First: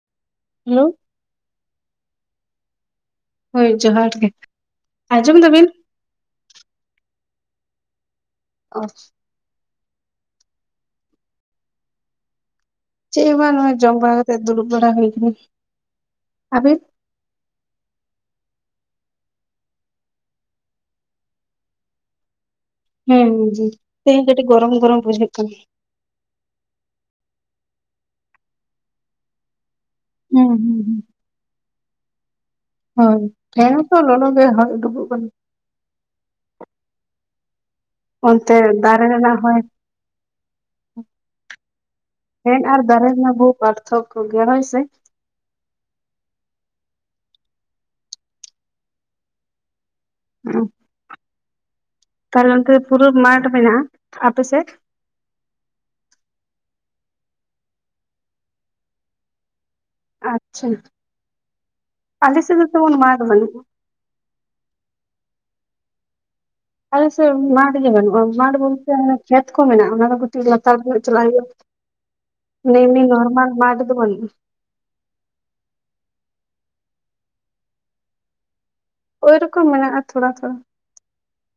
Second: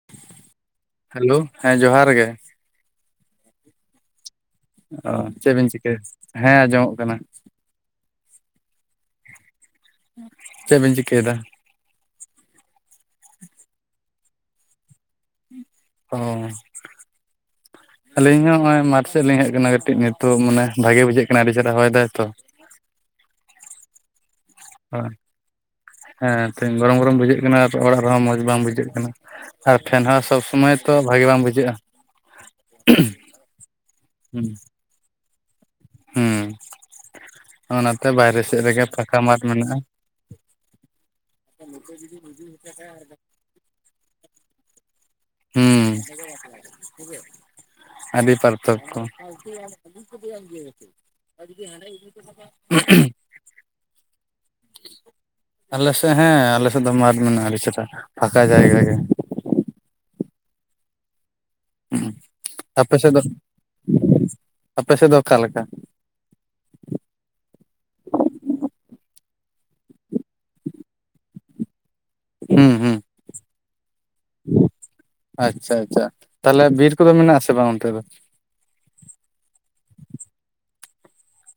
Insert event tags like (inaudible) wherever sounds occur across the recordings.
(inaudible) Hello. Hello. ᱦᱮᱸ ᱡᱚᱦᱟᱨ ᱜᱮ᱾ ᱦᱳᱭ ᱡᱚᱸᱦᱟᱨ ᱜᱮ᱾ ᱚ ᱟᱸᱡᱚᱢ ᱪᱮᱫ ᱫᱟᱵᱤᱱ ᱵᱤᱱ ᱪᱤᱠᱟᱹᱭ᱾ ᱦᱮᱸ ᱟᱸᱡᱚᱢᱚᱜ ᱠᱟᱱᱟ᱾ ᱚ᱾ ᱪᱮᱫ ᱵᱤᱱ ᱪᱤᱠᱟᱹᱭᱮᱫᱟ? ᱪᱮᱫ ᱦᱚ ᱵᱟᱝ᱾ ᱱᱚᱜ-ᱚᱭ ᱡᱚᱢ ᱵᱟᱲᱟ ᱠᱟᱛᱮᱫ ᱫᱩᱨᱵ ᱵᱲᱟᱟ ᱦᱩᱭᱠᱟᱱᱟ᱾ ᱚ᱾ (inaudible) ᱟᱹᱞᱤᱧ ᱦᱚᱸ ᱦᱚᱜᱼᱚᱭ ᱢᱟᱴᱷ ᱥᱮᱫ ᱞᱤᱧ ᱦᱮᱡ ᱟᱠᱟᱱᱟ ᱠᱟᱹᱴᱤᱡ ᱱᱤᱛᱚᱜ ᱢᱟᱱᱮ ᱵᱷᱟᱜᱮ ᱵᱩᱡᱷᱟᱹᱜ ᱠᱟᱱᱟ ᱟᱹᱰᱤ ᱪᱮᱛᱦᱟᱟ ᱦᱚᱭ ᱫᱟᱭ ᱛᱚ᱾ ᱦᱮᱸ ᱦᱩᱸ ᱦᱩᱸ ᱛᱮᱦᱮᱧ ᱠᱟᱹᱴᱤᱡ ᱜᱚᱨᱚᱢ ᱜᱚᱨᱚᱢ ᱵᱩᱡᱟᱹ ᱠᱟᱱᱟ᱾ ᱦᱮᱸ ᱛᱮᱦᱤᱧ ᱜᱚᱨᱚᱢ ᱜᱚᱨᱚᱢ ᱵᱩᱡᱷᱟᱹᱜ ᱠᱟᱱᱟ ᱚᱲᱟᱜ ᱨᱮᱦᱚᱸ ᱢᱚᱸᱡᱽ ᱵᱟᱝ ᱵᱩᱡᱷᱟᱹᱜ ᱠᱟᱱᱟ᱾ ᱟᱨ ᱯᱷᱮᱱ ᱦᱟᱣᱟ ᱥᱚᱵᱽ ᱦᱩᱸ ᱥᱩᱚᱢᱚᱭ ᱦᱩᱸ ᱛᱚ ᱦᱩᱸ ᱵᱷᱟᱜᱮ ᱵᱟᱝ ᱵᱩᱡᱷᱟᱹᱜᱼᱟ᱾ ᱦᱳᱭ ᱯᱦᱮᱸᱱ ᱛᱚ ᱞᱚᱞᱚ ᱜᱮ ᱦᱩᱸ ᱦᱚᱭ ᱰᱩᱵᱩᱜ ᱠᱟᱱᱟ᱾ ᱦᱩᱸ ᱚᱱᱟᱛᱮ ᱵᱟᱭᱨᱮ ᱚᱱᱛᱮ ᱥᱮᱫ ᱨᱮᱜᱮ ᱫᱟᱨᱮ ᱯᱷᱟᱠᱟ ᱨᱮᱱᱟᱜ ᱢᱟᱴ ᱦᱚᱭ ᱢᱮᱱᱟᱜᱼᱟ᱾ ᱯᱷᱮᱱ ᱟᱨ ᱫᱟᱨᱮ ᱨᱮᱱᱟᱜ ᱵᱩᱦᱩ ᱯᱟᱨᱛᱷᱚᱠ ᱜᱮᱭᱟ ᱦᱩᱭ ᱥᱮ᱾ ᱦᱩᱸ᱾ ᱟᱹᱰᱤ ᱯᱟᱨᱛᱷᱚᱠᱠᱚ᱾ (inaudible) ᱛᱟᱦᱞᱮ ᱚᱱᱛᱮ ᱫᱚ ᱯᱩᱨᱟᱹ ᱢᱟᱴ ᱢᱮᱱᱟᱜᱼᱟ ᱟᱯᱮ ᱥᱮᱫ? ᱟᱞᱮᱥᱮᱫ ᱦᱮᱸ ᱟᱞᱮᱥᱮᱫ ᱫᱚ ᱢᱟᱴ ᱢᱮᱱᱟᱜᱼᱟ ᱟᱹᱰᱤ ᱪᱮᱨᱦᱟ ᱯᱷᱟᱸᱠᱟ ᱡᱟᱭᱜᱟ ᱜᱮ᱾ ᱟᱪᱪᱷᱟ ᱟᱞᱤᱥᱮᱫ ᱫᱚ ᱛᱮᱢᱚᱱ ᱟᱯᱮ ᱥᱮᱫ ᱢᱟᱴ ᱫᱚ ᱵᱟᱹᱱᱩᱜᱼᱟ᱾ ᱟᱯᱮ ᱥᱮᱫ ᱫᱚ ᱚᱠᱟᱞᱮᱠᱟ? ᱟᱞᱮ ᱥᱮᱫ ᱢᱟᱴᱷ ᱜᱮ ᱵᱟᱹᱱᱩᱜᱼᱟ ᱢᱟᱴ ᱵᱚᱞᱛᱮ ᱦᱟᱱᱮ ᱠᱷᱮᱛ ᱠᱚ ᱢᱮᱱᱟᱜᱼᱟ᱾ ᱚᱱᱟ ᱫᱚ ᱠᱟᱹᱴᱤᱡ ᱞᱟᱛᱟᱨ ᱧᱚᱜ ᱪᱟᱞᱟᱜ ᱦᱩᱭᱩᱜᱼᱟ᱾ ᱦᱩᱸ ᱢᱟᱱᱮ ᱦᱩᱸ ᱮᱢᱱᱤ ᱱᱚᱨᱢᱟᱞ ᱢᱟᱴ ᱫᱚ ᱵᱟᱱᱩᱜᱼᱟ᱾ ᱟᱪᱪᱷᱟ ᱟᱪᱪᱷᱟ ᱛᱟᱦᱞᱮ ᱵᱤᱨ ᱠᱚᱫᱚ ᱢᱮᱱᱟᱜ ᱟᱥᱮ ᱵᱟᱝ ᱚᱱᱛᱮ ᱫᱚ? ᱳᱭ ᱨᱚᱠᱚᱢ ᱢᱮᱱᱟᱜᱼᱟ ᱛᱷᱚᱲᱟ ᱛᱷᱚᱲᱟ᱾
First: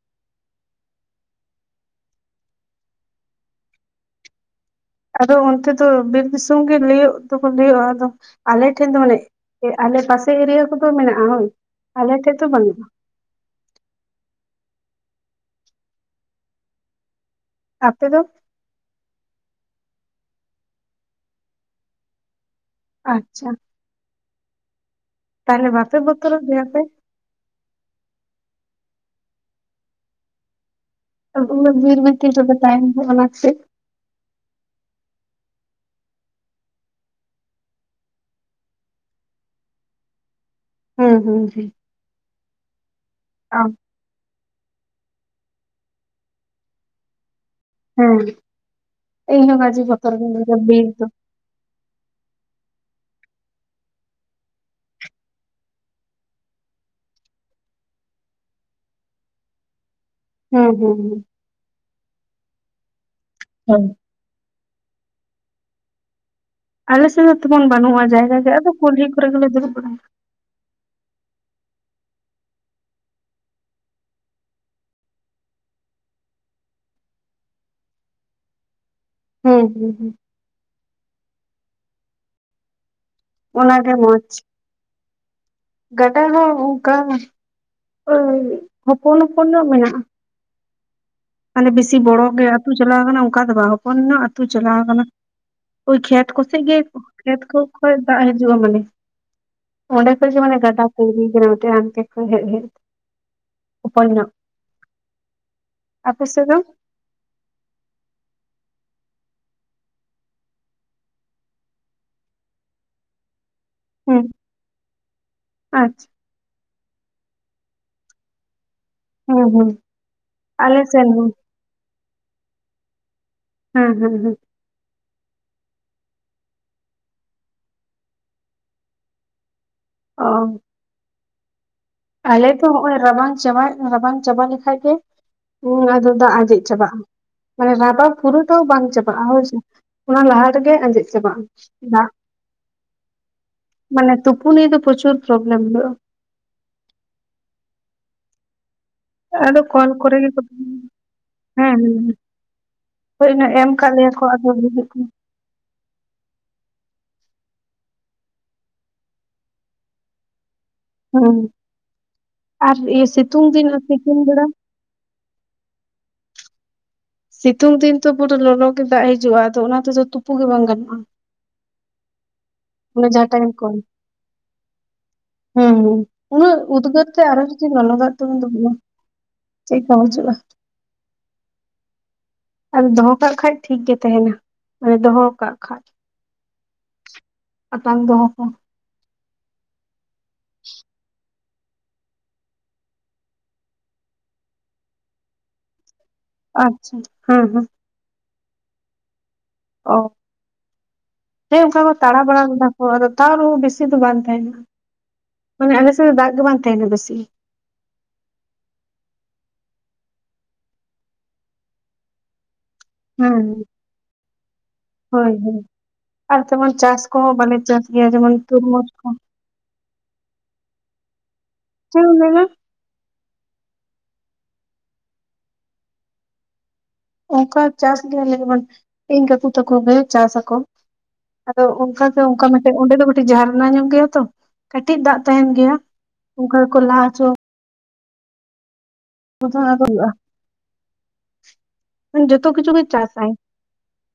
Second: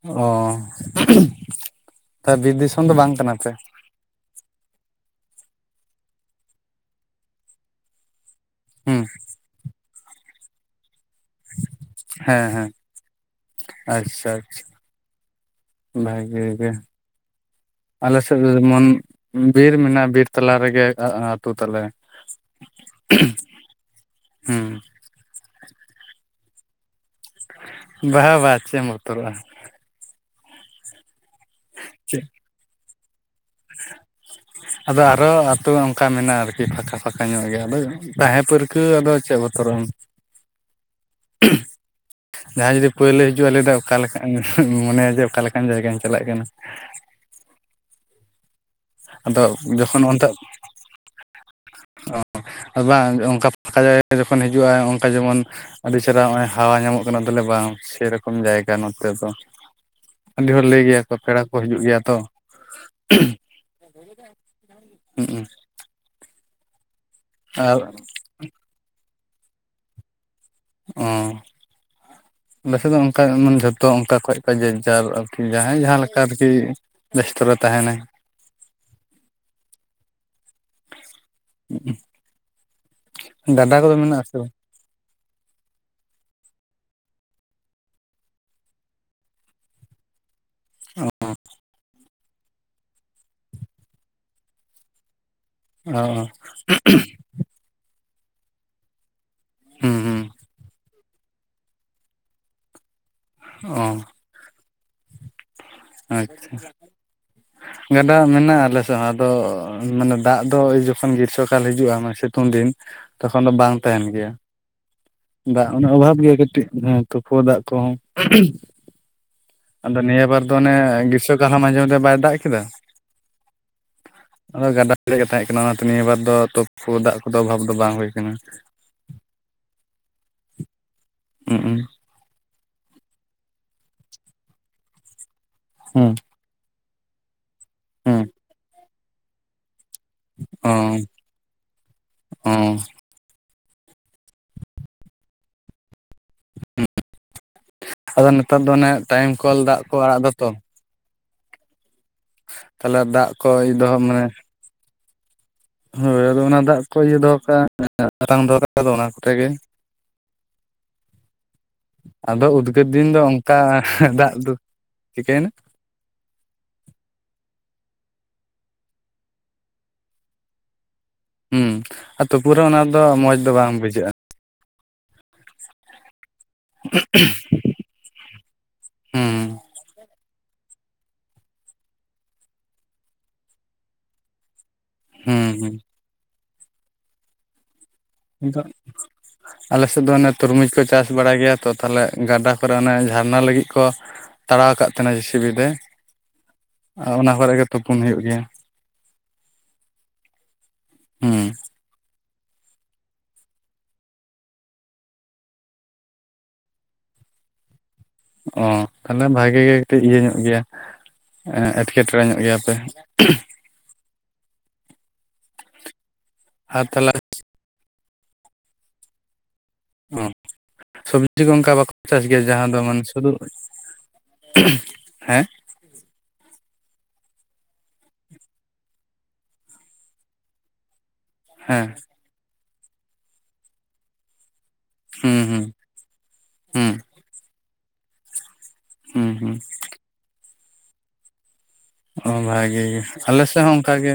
ᱚ ᱛᱟᱦᱮ ᱵᱤᱨ ᱫᱤᱥᱚᱢ ᱫᱚ ᱵᱟᱝ ᱠᱟᱱᱟ ᱯᱮ? ᱟᱫᱚ ᱚᱱᱛᱮ ᱫᱚ ᱵᱤᱨ ᱫᱤᱥᱚᱢ ᱜᱮ ᱞᱟᱹᱭ ᱫᱚᱠᱚ ᱞᱟᱹᱭᱼᱟ ᱟᱫᱚ ᱟᱞᱮ ᱴᱷᱮᱱ ᱫᱚ ᱦᱩᱸ ᱢᱟᱱᱮ ᱟᱞᱮ ᱯᱟᱥᱮ ᱮᱨᱤᱭᱟ ᱠᱚᱫᱚ ᱢᱮᱱᱟᱜᱼᱟ ᱦᱳᱭ ᱟᱞᱮ ᱴᱷᱮᱡ ᱦᱮᱸ ᱫᱚ ᱦᱮᱸ ᱵᱟᱹᱱᱩᱜᱼᱟ᱾ ᱟᱪᱪᱷᱟ ᱟᱪᱪᱷᱟ ᱵᱷᱟᱹᱜᱮ ᱜᱮ᱾ ᱟᱞᱮ ᱥᱮᱫ ᱫᱚ ᱮᱢᱚᱱ ᱵᱤᱨ ᱢᱮᱱᱟᱜ-ᱟ ᱵᱤᱨ ᱛᱟᱞᱟ ᱨᱮᱜᱮ ᱟ-ᱟ-ᱟᱹᱛᱩ ᱛᱟᱞᱮ᱾ ᱟᱪᱪᱷᱟ᱾ ᱦᱩᱸ᱾ ᱛᱟᱦᱚᱞᱮ ᱵᱟᱯᱮ ᱵᱚᱛᱚᱨᱚᱜ ᱜᱮᱭᱟ ᱟᱯᱮ? ᱵᱟ ᱵᱟᱝ ᱪᱮᱫ ᱮᱢ ᱵᱚᱛᱚᱨᱚᱜᱼᱟ᱾ ᱩᱱ ᱩᱱᱟᱹᱜ ᱵᱤᱨ ᱪᱮᱫ ᱵᱷᱤᱛᱤᱨ ᱨᱮᱯᱮ ᱛᱟᱦᱮᱸᱱ ᱜᱮᱭᱟ ᱚᱱᱟ ᱠᱷᱟᱹᱛᱤᱨ ᱟᱫᱚ ᱟᱨᱚ ᱟᱹᱛᱳ ᱚᱝᱠᱟ ᱢᱮᱱᱟᱜ-ᱟ ᱟᱨᱠᱤ ᱯᱷᱟᱸᱠᱟ ᱯᱷᱟᱸᱠᱟ ᱧᱚᱜ ᱜᱮ ᱟᱫᱚ ᱛᱟᱦᱮ ᱯᱟᱹᱨᱠᱟᱹᱣ ᱟᱫᱚ ᱪᱮᱫ ᱵᱚᱛᱚᱨᱚᱜ ᱟᱢ ᱦᱩᱸ ᱦᱩᱸ ᱡᱟᱦᱟᱭ ᱡᱩᱫᱤ ᱯᱟᱹᱭᱞᱟᱹ ᱦᱤᱡᱩᱜᱼᱟᱭ ᱞᱟᱹᱭᱮ ᱦᱩᱸ ᱫᱟ ᱚᱠᱟ ᱞᱮᱠᱷᱟᱡ ᱮᱢ ᱢᱚᱱᱮᱭᱟ ᱡᱮ ᱚᱠᱟ ᱞᱮᱠᱟᱱ ᱡᱟᱭᱜᱟᱧ ᱪᱟᱞᱟᱜ ᱠᱟᱱᱟ᱾ ᱦᱮ ᱟᱫᱚ ᱤᱧ ᱦᱚ ᱠᱟᱡᱮ ᱡᱚᱠᱷᱚᱱ ᱵᱚᱛᱚᱨ ᱚᱱᱛᱮ ᱜᱮᱧ ᱵᱩᱡᱷᱟᱹᱣ-ᱟ ᱵᱤᱨ ᱫᱚ ᱟᱨ ᱵᱟᱝ ᱚᱝᱠᱟ ᱯᱷᱟᱠᱟ ᱡᱟᱭᱜᱟ ᱨᱮ ᱡᱚᱠᱷᱚᱱ ᱦᱤᱡᱩᱜ-ᱟ ᱚᱝᱠᱟ ᱡᱮᱢᱚᱱ ᱟᱹᱰᱤ ᱪᱮᱨᱦᱟ ᱦᱚᱜᱼᱚᱭ ᱦᱟᱣᱟ ᱧᱟᱢᱚᱜ ᱠᱟᱱᱟ ᱛᱟᱦᱞᱮ ᱵᱟᱝ ᱥᱮᱨᱚᱠᱚᱢ ᱡᱟᱭᱜᱟ ᱱᱚᱛᱮ ᱫᱚ᱾ (inaudible) ᱟᱹᱰᱤ ᱦᱚᱲ ᱞᱟᱹᱭ ᱦᱩᱸ ᱜᱮᱭᱟ ᱠᱚ ᱦᱩᱸ ᱯᱮᱲᱟ ᱠᱚ ᱦᱤᱡᱩᱜ ᱜᱮᱭᱟ ᱛᱚ ᱦᱳᱭ ᱦᱩᱜ ᱩ ᱟᱞᱮᱥᱮᱫ ᱫᱚ ᱛᱮᱢᱚᱱ ᱟᱨ ᱵᱟᱹᱱᱩᱜᱼᱟ ᱡᱟᱭᱜᱟ ᱜᱮ ᱟᱫᱚ ᱠᱩᱞᱦᱤ ᱠᱚᱨᱮ ᱜᱮᱞᱮ ᱫᱩᱲᱩᱵ ᱵᱟᱲᱟᱭᱟ᱾ ᱚ ᱟᱞᱮᱟᱥᱮᱫ ᱫᱚ ᱚᱝᱠᱟ ᱢᱟᱱᱮ ᱡᱷᱚᱛᱚ ᱚᱝᱠᱟ ᱠᱷᱚᱡ ᱠᱚᱡ ᱜᱮ ᱡᱟᱨ ᱟᱨᱠᱤ ᱡᱟᱦᱟᱭ ᱡᱟᱦᱟ ᱞᱮᱠᱟ ᱟᱨᱠᱤ ᱵᱮᱥᱛᱚ ᱨᱮ ᱛᱟᱦᱮᱱᱟᱭ᱾ ᱦᱩ ᱦᱩ ᱦᱩ (unintelligible) ᱚᱱᱟ ᱜᱟᱰᱟ ᱜᱮ ᱠᱚᱫᱚ ᱢᱚᱡᱽ ᱢᱮᱱᱟᱜ ᱟᱥᱮ ᱵᱟᱝ ᱜᱟᱰᱟ ᱦᱚ ᱚᱝᱠᱟ ᱚᱭ ᱦᱚᱯᱚᱱ ᱦᱚᱯᱚᱱ ᱧᱚᱜ ᱢᱮᱱᱟᱜ-ᱟ᱾ ᱚ (inaudible) ᱢᱟᱱᱮ ᱵᱮᱥᱤ ᱵᱚᱲᱚ ᱜᱮ ᱟᱹᱛᱩ ᱪᱟᱞᱟᱣ ᱠᱟᱱᱟ ᱚᱝᱠᱟ ᱫᱚ ᱵᱟᱝ ᱦᱚᱯᱚᱱ ᱧᱚᱜ ᱟᱹᱛᱩ ᱪᱟᱞᱟᱣ ᱠᱟᱱᱟ᱾ ᱚᱭ ᱚ ᱠᱷᱮᱛ ᱠᱚᱥᱮᱜ ᱜᱮ ᱠᱷᱮᱛ ᱠᱩ ᱠᱷᱚᱡ ᱫᱟᱜ ᱦᱤᱡᱩᱜ-ᱟ ᱢᱟᱱᱮ ᱦᱩᱸ ᱚᱰᱮ ᱦᱩᱸ ᱠᱷᱚᱡ ᱜᱮ ᱢᱟᱱᱮ ᱜᱟᱰᱟ (unintelligible) ᱚᱱᱛᱮ ᱠᱷᱚᱱ ᱦᱮᱡ ᱦᱮᱡ ᱛᱮ ᱚ ᱦᱚᱯᱚᱱ ᱧᱚᱜ ᱟᱯᱮ ᱥᱮᱫ ᱟᱪᱪᱷᱟ ᱫᱚ (inaudible) ᱜᱟᱰᱟ ᱢᱮᱱᱟᱜ-ᱟ ᱟᱞᱮ ᱥᱮᱫ ᱦᱚᱸ ᱟᱫᱚ ᱢᱟᱱᱮ ᱫᱟᱜ ᱫᱚᱭ ᱡᱚᱠᱷᱚᱱ ᱜᱤᱨᱥᱚᱠᱟᱞ ᱦᱤᱡᱩᱜ-ᱟ ᱢᱟ ᱥᱤᱛᱩᱝ ᱫᱤᱱ ᱛᱚᱠᱷᱚᱱ ᱫᱚ ᱵᱟᱝ ᱛᱟᱦᱮᱱ ᱦᱮᱸ ᱜᱮᱭᱟ ᱫᱟᱜ ᱩᱱᱟᱹᱜ ᱟᱪᱪᱷᱟ ᱚᱵᱷᱟᱵᱽ ᱜᱮᱭᱟ ᱠᱟᱹᱴᱤᱡ ᱦᱩ ᱛᱩᱯᱩ ᱫᱟᱜ ᱠᱚᱦᱚ ᱦᱮᱸ ᱦᱮᱸ ᱟᱫᱚ ᱱᱤᱭᱟᱹ ᱵᱟᱨ ᱫᱚ ᱚᱱᱮ ᱟᱞᱮ ᱥᱮᱱ ᱦᱚᱸ ᱜᱤᱥᱚ ᱞᱟᱦᱟ ᱢᱟᱡᱮ ᱢᱟᱡᱮ ᱵᱟᱭ ᱫᱟᱜ ᱠᱮᱫᱟ᱾ ᱦᱮ ᱦᱮ ᱦᱮ ᱟᱫᱚ ᱜᱟᱰᱟ (unintelligible) ᱛᱟᱦᱮᱜ ᱠᱟᱱᱟ ᱚᱱᱟᱛᱮ ᱱᱤᱭᱟᱹ ᱵᱟᱨ ᱫᱚ ᱛᱳᱯᱳ ᱫᱟᱜ ᱠᱚᱫᱚ ᱚᱵᱷᱟᱵᱽ ᱫᱚ ᱵᱟᱝ ᱦᱩᱭ ᱠᱟᱱᱟ᱾ ᱚ ᱩ ᱩ ᱟᱞᱮ ᱛᱚ ᱦᱚᱸᱜ-ᱚᱭ ᱨᱟᱵᱟᱝ ᱪᱟᱵᱟ ᱨᱟᱵᱟᱝ ᱪᱟᱵᱟ ᱞᱮᱠᱷᱟᱡ ᱜᱮ ᱩ ᱟᱫᱚ ᱦᱩᱸ ᱫᱟᱜ ᱟᱡᱮᱡ ᱪᱟᱵᱟᱜ-ᱟ᱾ ᱢᱟᱱᱮ ᱵᱷᱟᱫᱚᱨ ᱦᱩᱸ ᱯᱩᱨᱟᱹᱴᱟᱜ ᱵᱟᱝ ᱪᱟᱵᱟᱜ-ᱟ ᱦᱚᱭᱥᱮ ᱚᱱᱟ ᱞᱟᱦᱟ ᱚ ᱨᱮᱜᱮ ᱟᱡᱮᱫ ᱪᱟᱵᱟᱜ-ᱟ ᱫᱟᱜ ᱚ ᱢᱟᱱᱮ ᱛᱩᱯᱩ ᱱᱤᱭᱟᱹ ᱫᱚ ᱯᱨᱩᱪᱩᱨ ᱯᱨᱚᱵᱞᱮᱢ ᱦᱩᱭᱩᱜ-ᱟ᱾ (unintelligible) ᱟᱫᱚ ᱱᱮᱛᱟᱨ ᱫᱚ ᱚᱱᱮ ᱴᱟᱭᱮᱢ ᱠᱚᱞ ᱫᱟᱜ ᱠᱚ ᱟᱲᱟᱜ ᱫᱟ ᱛᱚ ᱦᱩ ᱦᱩ ᱦᱩ ᱛᱟᱦᱚᱞᱮ ᱦᱳᱭ ᱫᱟᱜ ᱚᱱᱟ ᱠᱚ ᱮᱢ ᱟᱠᱟᱫ ᱫᱚᱦᱚ ᱞᱮᱭᱟ ᱠᱚ ᱢᱟᱱᱮ ᱟᱫᱚ ᱦᱩᱭᱩᱜ ᱠᱟᱱᱟ ᱾ ᱦᱳᱭ ᱟᱫᱚ ᱚᱱᱟ ᱫᱟᱜ ᱠᱚ ᱤᱭᱟᱹ ᱫᱚᱦᱚ ᱠᱟᱜ-ᱟ (unintelligible) ᱫᱚᱦᱚ ᱠᱟᱛᱮᱜ ᱟᱫᱚ ᱚᱱᱟ ᱠᱚᱛᱮ ᱜᱮ ᱦᱩᱸ ᱟᱫᱚ ᱟᱨ ᱩᱫᱽᱜᱟᱹᱨ ᱤᱭᱟᱹ ᱫᱤᱱ ᱫᱚ ᱥᱤᱛᱩᱝ ᱚᱝᱠᱟ ᱫᱤᱱ ᱟᱨ ᱥᱤᱛᱩᱝ ᱫᱟᱜ ᱵᱮᱲᱟ ᱫᱚ ᱪᱤᱠᱟᱹᱭᱮᱱᱟ? ᱥᱤᱛᱩᱝ ᱫᱤᱱ ᱛᱚ ᱯᱩᱨᱟᱹ ᱞᱚᱞᱚ ᱜᱮ ᱫᱟᱜ ᱦᱤᱡᱩᱜ-ᱟ ᱟᱫᱚ ᱚᱱᱟ ᱛᱮᱫᱚ ᱛᱩᱯᱩ ᱜᱮ ᱵᱟᱝ ᱜᱟᱱᱚᱜ-ᱟ᱾ ᱦᱩᱸ ᱟᱨ ᱛᱩᱵᱩ ᱨᱮᱦᱚ ᱚᱱᱟ ᱫᱚ ᱢᱚᱸᱡᱽ ᱫᱚ ᱴᱟᱭᱤᱢ ᱵᱟᱝ ᱠᱚᱞ ᱵᱩᱡᱷᱟᱹᱜ-ᱟ᱾ ᱦᱩᱸ ᱦᱩᱸ ᱩᱱᱟᱹᱜ ᱩᱫᱜᱟᱹᱨ ᱛᱮ ᱟᱨᱦᱚ ᱡᱚᱫᱤ ᱞᱚᱞᱚ ᱫᱟᱜ ᱛᱮᱵᱚᱱ ᱛᱩᱯᱩᱱᱟ, ᱦᱩᱸ ᱪᱮᱜ-ᱠᱟ ᱵᱩᱡᱷᱟᱹᱜ-ᱟ? ᱟᱨ ᱫᱚᱦᱚ ᱠᱟᱜ ᱠᱷᱟᱡ ᱴᱷᱤᱠ ᱜᱮ ᱛᱟᱦᱮᱱᱟ, ᱢᱟᱱᱮ ᱫᱚᱦᱚ ᱦᱩᱸ ᱠᱟᱜ ᱦᱩᱸ ᱠᱷᱟᱡ᱾ ᱥᱛᱟᱝ ᱫᱚᱦᱚ᱾ ᱠᱚ ᱱᱤᱛ ᱫᱚ, ᱟᱞᱮ ᱥᱮᱫ ᱫᱚ ᱚᱱᱮ ᱛᱩᱨᱢᱩᱡ ᱠᱚ ᱪᱟᱥ ᱵᱟᱲᱟᱭ ᱜᱮᱭᱟ᱾ ᱛᱚ ᱛᱟᱞᱦᱮ ᱜᱟᱰᱟ ᱠᱚᱨᱮ, ᱚᱱᱮ ᱡᱷᱟᱨᱱᱟ ᱞᱟᱹᱜᱤᱜ ᱠᱚ ᱛᱟᱲᱟᱣ ᱟᱠᱟᱜ ᱛᱟᱦᱮᱸᱱᱟ ᱡᱮ ᱥᱤ ᱯᱤ ᱛᱮ᱾ ᱟᱪᱪᱷᱟ ᱟ ᱚᱱᱟ ᱦᱮᱸ ᱠᱚᱨᱮᱜ ᱦᱮᱸ ᱜᱮ ᱛᱩᱯᱩᱱ ᱦᱩᱭᱩᱜ ᱜᱮᱭᱟ᱾ ᱚ ᱦᱩᱸ ᱦᱮᱸ ᱚᱝᱠᱟ ᱠᱚ ᱛᱟᱲᱟᱣ ᱵᱟᱲᱟ ᱞᱮᱫᱟ ᱠᱚ, ᱟᱫᱚ ᱛᱟᱣ ᱨᱮᱦᱚᱸ ᱵᱮᱥᱤ ᱫᱚ ᱵᱟᱝ ᱛᱟᱦᱮᱱᱟ᱾ ᱢᱟᱱᱮ ᱟᱞᱮ ᱥᱮᱫ ᱫᱟᱜ ᱜᱮ ᱵᱟᱝ ᱛᱟᱦᱮᱱᱟ ᱵᱮᱥᱤ᱾ ᱚ ᱛᱟᱞᱦᱮ ᱵᱷᱟᱜᱮ ᱜᱮ ᱠᱟᱹᱴᱤᱡ ᱤᱭᱟᱹ ᱧᱚᱜ ᱜᱮᱭᱟ, ᱮᱸ ᱮᱴᱠᱮᱴᱚᱬᱮ ᱧᱚᱜ ᱜᱮᱭᱟ ᱯᱮ᱾ ᱦᱩᱸ ᱦᱳᱭ ᱦᱳᱭ᱾ ᱟᱨ ᱛᱮᱢᱚᱱ ᱪᱟᱥ ᱠᱚᱦᱚᱸ ᱵᱟᱞᱮ ᱪᱟᱥ ᱜᱮᱭᱟ ᱡᱮᱢᱚᱱ ᱛᱩᱨᱢᱩᱡ ᱠᱚ᱾ ᱚ ᱥᱚᱵᱽᱡᱤ ᱠᱚ ᱚᱝᱠᱟ ᱵᱟᱠᱚ ᱪᱮᱫ ᱮᱢ ᱪᱟᱥ ᱢᱮᱱᱟ ᱜᱮᱭᱟ, ᱡᱟᱦᱟᱸ ᱫᱚ ᱢᱟᱱᱮ ᱥᱩᱫᱩ ᱦᱮᱸ? ᱚᱝᱠᱟ ᱪᱟᱥ ᱜᱮᱭᱟᱞᱮ, ᱡᱮᱢᱚᱱ ᱤᱧ ᱠᱟᱠᱩ ᱛᱟᱠᱚ ᱜᱮ ᱪᱟᱥ ᱟᱠᱚ᱾ ᱟᱫᱚ ᱦᱮᱸ ᱚᱝᱠᱟ ᱟᱫᱚ ᱚᱝᱠᱟ ᱢᱮᱫᱴᱮᱡ ᱚᱸᱰᱮ ᱫᱚ ᱢᱤᱜᱴᱤᱡ ᱡᱷᱟᱨᱱᱟ ᱧᱚᱜ ᱜᱮᱭᱟ ᱛᱚ, ᱠᱟᱹᱴᱤᱡ ᱫᱟᱜ ᱦᱩᱸ ᱛᱟᱦᱮᱱ ᱦᱩᱸ ᱜᱮᱭᱟ᱾ ᱚᱝᱠᱟ ᱜᱮᱠᱚ ᱦᱩᱸ ᱞᱟ ᱦᱩᱸ ᱦᱩᱸ ᱡᱷᱚᱛᱚᱱᱟᱜ ᱜᱮ ᱦᱩᱭᱩᱜ-ᱟ᱾ ᱚ ᱵᱷᱟᱜᱮ ᱜᱮ ᱟᱞᱮ ᱥᱮᱜ ᱦᱚᱸ ᱚᱝᱠᱟ ᱜᱮ,